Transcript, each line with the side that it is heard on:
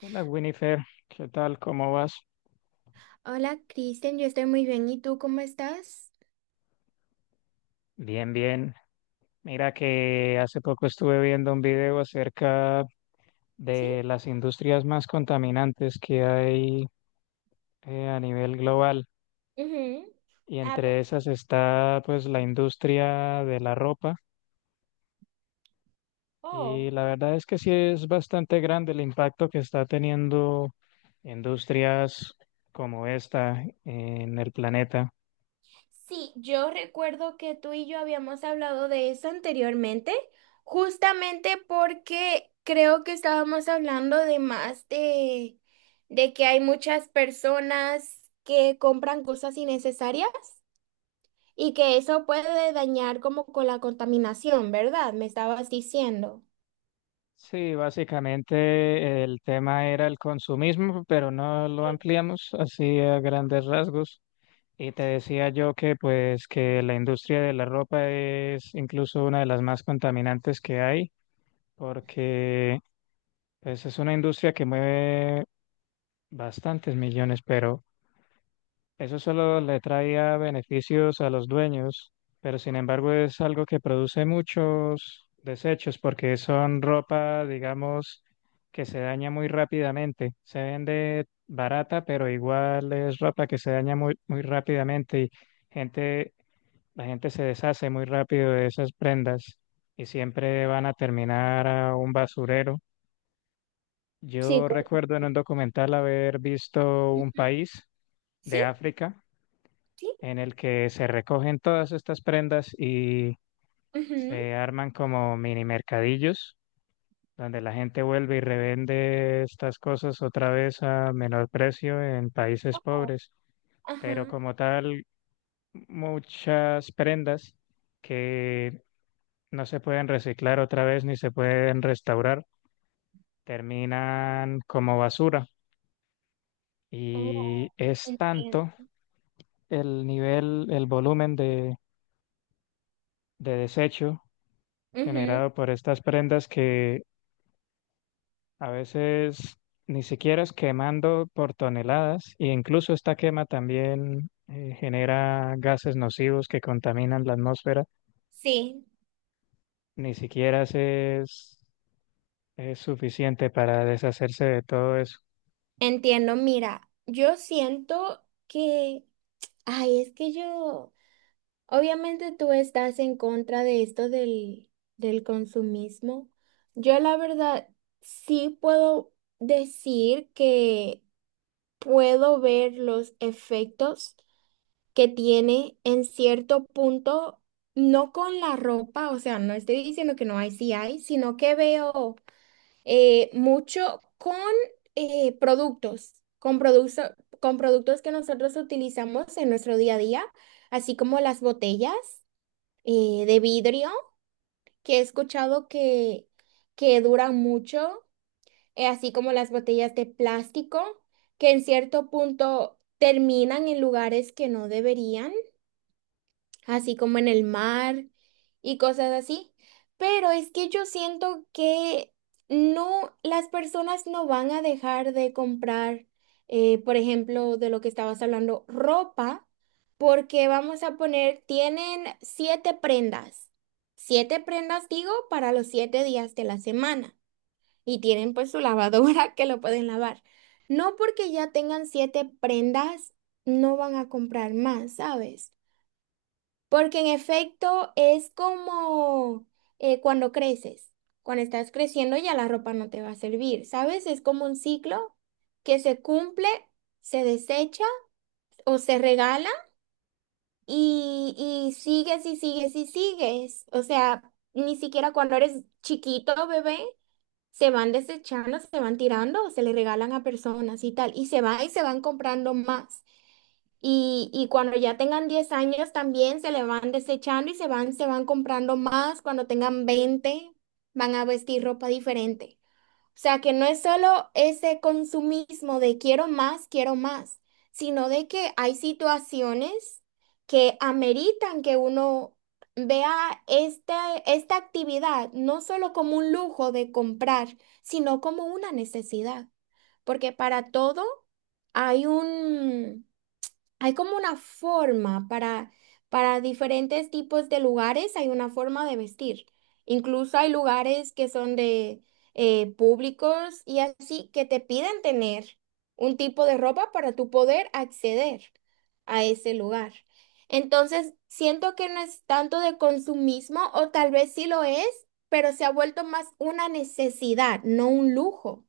left: Hola Winifred, ¿qué tal? ¿Cómo vas?
right: Hola, Kristen, yo estoy muy bien. ¿Y tú cómo estás?
left: Bien, bien. Mira que hace poco estuve viendo un video acerca
right: Sí.
left: de las industrias más contaminantes que hay a nivel global
right: Ujú.
left: y entre esas está pues la industria de la ropa y
right: Oh.
left: la verdad es que sí es bastante grande el impacto que está teniendo industrias como esta en el planeta.
right: Sí, yo recuerdo que tú y yo habíamos hablado de eso anteriormente, justamente porque creo que estábamos hablando de más de que hay muchas personas que compran cosas innecesarias y que eso puede dañar como con la contaminación, ¿verdad? Me estabas diciendo.
left: Sí, básicamente el tema era el consumismo, pero no lo
right: Sí.
left: ampliamos así a grandes rasgos. Y te decía yo que pues que la industria de la ropa es incluso una de las más contaminantes que hay, porque pues, es una industria que mueve bastantes millones, pero eso solo le traía beneficios a los dueños, pero sin embargo es algo que produce muchos desechos porque son ropa, digamos, que se daña muy rápidamente. Se vende barata, pero igual es ropa que se daña muy, muy rápidamente y gente, la gente se deshace muy rápido de esas prendas y siempre van a terminar a un basurero.
right: Sí,
left: Yo
right: correcto.
left: recuerdo en un documental haber visto un país
right: Sí,
left: de África
right: sí.
left: en el que se recogen todas estas prendas y
right: Ujú.
left: se arman como mini mercadillos, donde la gente vuelve y revende estas cosas otra vez a menor precio en países
right: Oh.
left: pobres. Pero
right: Ajá.
left: como tal, muchas prendas que no se pueden reciclar otra vez ni se pueden restaurar, terminan como basura.
right: Oh,
left: Y es
right: entiendo.
left: tanto el nivel, el volumen de desecho
right: Ujú.
left: generado por estas prendas que a veces ni siquiera es quemando por toneladas e incluso esta quema también genera gases nocivos que contaminan la atmósfera,
right: Sí,
left: ni siquiera es suficiente para deshacerse de todo eso.
right: entiendo. Mira, yo siento que, ay, es que yo, obviamente tú estás en contra de esto del consumismo. Yo la verdad sí puedo decir que puedo ver los efectos que tiene en cierto punto, no con la ropa, o sea, no estoy diciendo que no hay, sí hay, sino que veo. Mucho con productos, con productos que nosotros utilizamos en nuestro día a día, así como las botellas de vidrio, que he escuchado que duran mucho, así como las botellas de plástico, que en cierto punto terminan en lugares que no deberían, así como en el mar y cosas así. Pero es que yo siento que no, las personas no van a dejar de comprar, por ejemplo, de lo que estabas hablando, ropa, porque vamos a poner, tienen siete prendas digo, para los 7 días de la semana. Y tienen pues su lavadora que lo pueden lavar. No porque ya tengan siete prendas, no van a comprar más, ¿sabes? Porque en efecto es como cuando creces. Cuando estás creciendo ya la ropa no te va a servir, ¿sabes? Es como un ciclo que se cumple, se desecha o se regala y, y sigues y sigues y sigues. O sea, ni siquiera cuando eres chiquito, bebé, se van desechando, se van tirando, se le regalan a personas y tal. Y se van comprando más. Y cuando ya tengan 10 años también se le van desechando y se van comprando más. Cuando tengan 20 van a vestir ropa diferente. O sea que no es solo ese consumismo de quiero más, sino de que hay situaciones que ameritan que uno vea esta actividad no solo como un lujo de comprar, sino como una necesidad. Porque para todo hay un... Hay como una forma para diferentes tipos de lugares, hay una forma de vestir. Incluso hay lugares que son de públicos y así, que te piden tener un tipo de ropa para tú poder acceder a ese lugar. Entonces, siento que no es tanto de consumismo o tal vez sí lo es, pero se ha vuelto más una necesidad, no un lujo.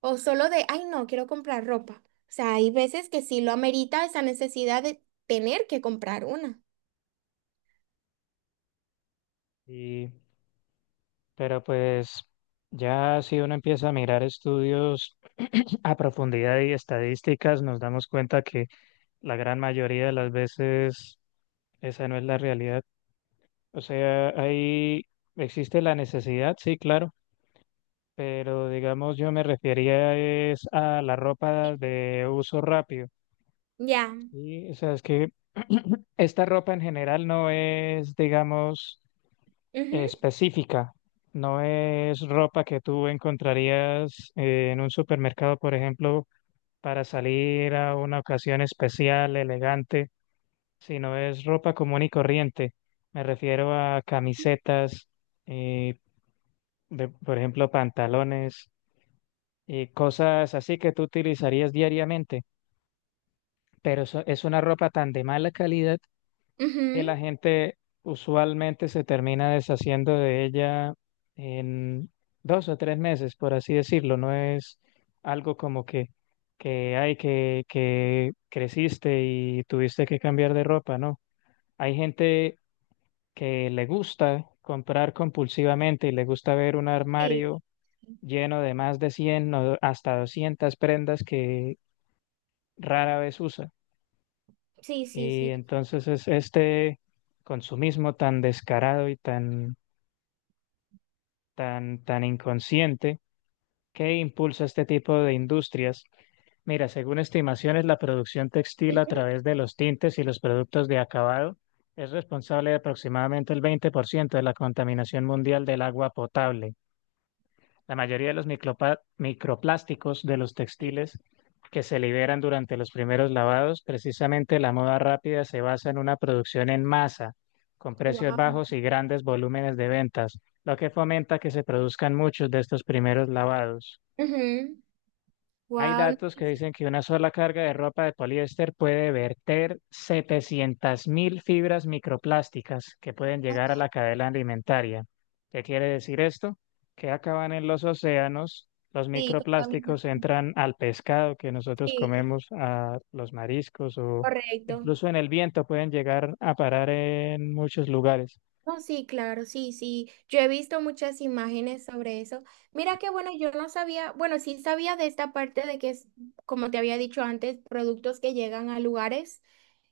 right: O solo de, ay, no, quiero comprar ropa. O sea, hay veces que sí lo amerita esa necesidad de tener que comprar una.
left: Y, pero pues ya si uno empieza a mirar estudios a profundidad y estadísticas, nos damos cuenta que la gran mayoría de las veces esa no es la realidad. O sea, ahí existe la necesidad, sí, claro, pero digamos yo me refería es a la ropa de uso rápido,
right: Ya.
left: ¿sí? O sea, es que esta ropa en general no es, digamos,
right: Ujú,
left: específica, no es ropa que tú encontrarías en un supermercado, por ejemplo, para salir a una ocasión especial, elegante, sino es ropa común y corriente. Me refiero a camisetas eh, por ejemplo, pantalones y cosas así que tú utilizarías diariamente, pero es una ropa tan de mala calidad que
right: ujú.
left: la gente usualmente se termina deshaciendo de ella en 2 o 3 meses, por así decirlo. No es algo como que creciste y tuviste que cambiar de ropa, ¿no? Hay gente que le gusta comprar compulsivamente y le gusta ver un
right: Sí,
left: armario lleno de más de 100 o hasta 200 prendas que rara vez usa.
right: sí, sí,
left: Y
right: sí.
left: entonces es este consumismo tan descarado y tan inconsciente que impulsa este tipo de industrias. Mira, según estimaciones, la producción textil a través de los tintes y los productos de acabado es responsable de aproximadamente el 20% de la contaminación mundial del agua potable. La mayoría de los microplásticos de los textiles que se liberan durante los primeros lavados, precisamente la moda rápida se basa en una producción en masa, con precios
right: Wow.
left: bajos y grandes volúmenes de ventas, lo que fomenta que se produzcan muchos de estos primeros lavados. Hay
right: Wow,
left: datos que dicen que una sola carga de ropa de poliéster puede verter 700.000 fibras microplásticas que pueden llegar a la cadena alimentaria. ¿Qué quiere decir esto? Que acaban en los océanos, los
right: sí,
left: microplásticos
right: contaminante.
left: entran al pescado que nosotros
right: Sí,
left: comemos, a los mariscos o
right: correcto.
left: incluso en el viento pueden llegar a parar en muchos lugares.
right: No, sí, claro, sí, sí. Yo he visto muchas imágenes sobre eso. Mira que bueno, yo no sabía, bueno, sí sabía de esta parte de que es, como te había dicho antes, productos que llegan a lugares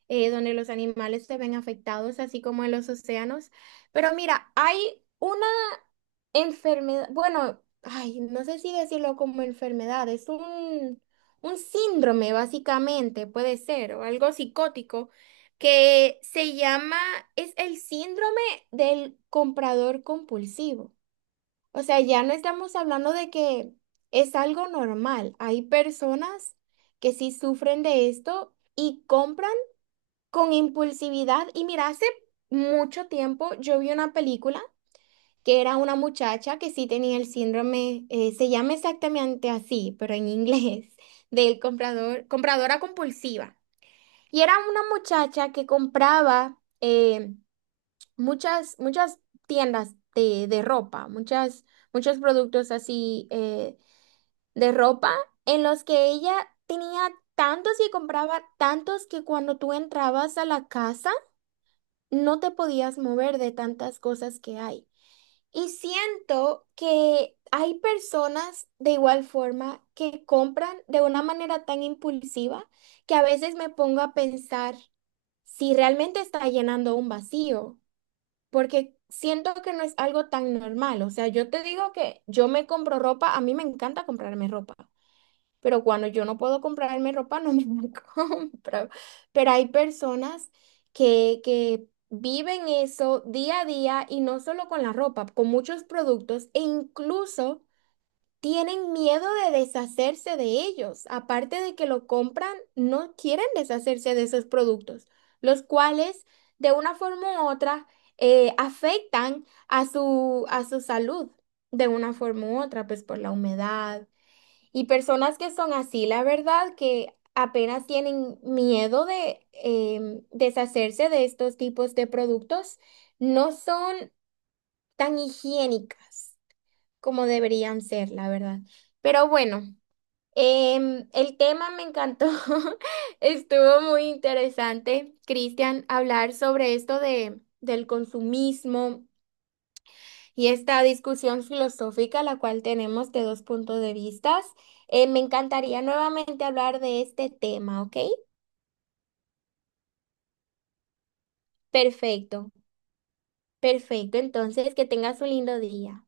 right: donde los animales se ven afectados, así como en los océanos. Pero mira, hay una enfermedad, bueno, ay, no sé si decirlo como enfermedad, es un síndrome básicamente, puede ser, o algo psicótico, que se llama, es el síndrome del comprador compulsivo. O sea, ya no estamos hablando de que es algo normal. Hay personas que sí sufren de esto y compran con impulsividad. Y mira, hace mucho tiempo yo vi una película que era una muchacha que sí tenía el síndrome, se llama exactamente así, pero en inglés, del comprador, compradora compulsiva. Y era una muchacha que compraba muchas, muchas tiendas de ropa, muchas, muchos productos así, de ropa, en los que ella tenía tantos y compraba tantos que cuando tú entrabas a la casa, no te podías mover de tantas cosas que hay. Y siento que hay personas de igual forma que compran de una manera tan impulsiva que a veces me pongo a pensar si realmente está llenando un vacío, porque siento que no es algo tan normal. O sea, yo te digo que yo me compro ropa, a mí me encanta comprarme ropa, pero cuando yo no puedo comprarme ropa, no me la compro. Pero hay personas que viven eso día a día y no solo con la ropa, con muchos productos e incluso tienen miedo de deshacerse de ellos. Aparte de que lo compran, no quieren deshacerse de esos productos, los cuales de una forma u otra afectan a su salud. De una forma u otra, pues por la humedad, y personas que son así, la verdad que apenas tienen miedo de deshacerse de estos tipos de productos, no son tan higiénicas como deberían ser, la verdad. Pero bueno, el tema me encantó, estuvo muy interesante, Cristian, hablar sobre esto del consumismo y esta discusión filosófica, la cual tenemos de dos puntos de vistas. Me encantaría nuevamente hablar de este tema, ¿ok? Perfecto, perfecto. Entonces, que tengas un lindo día.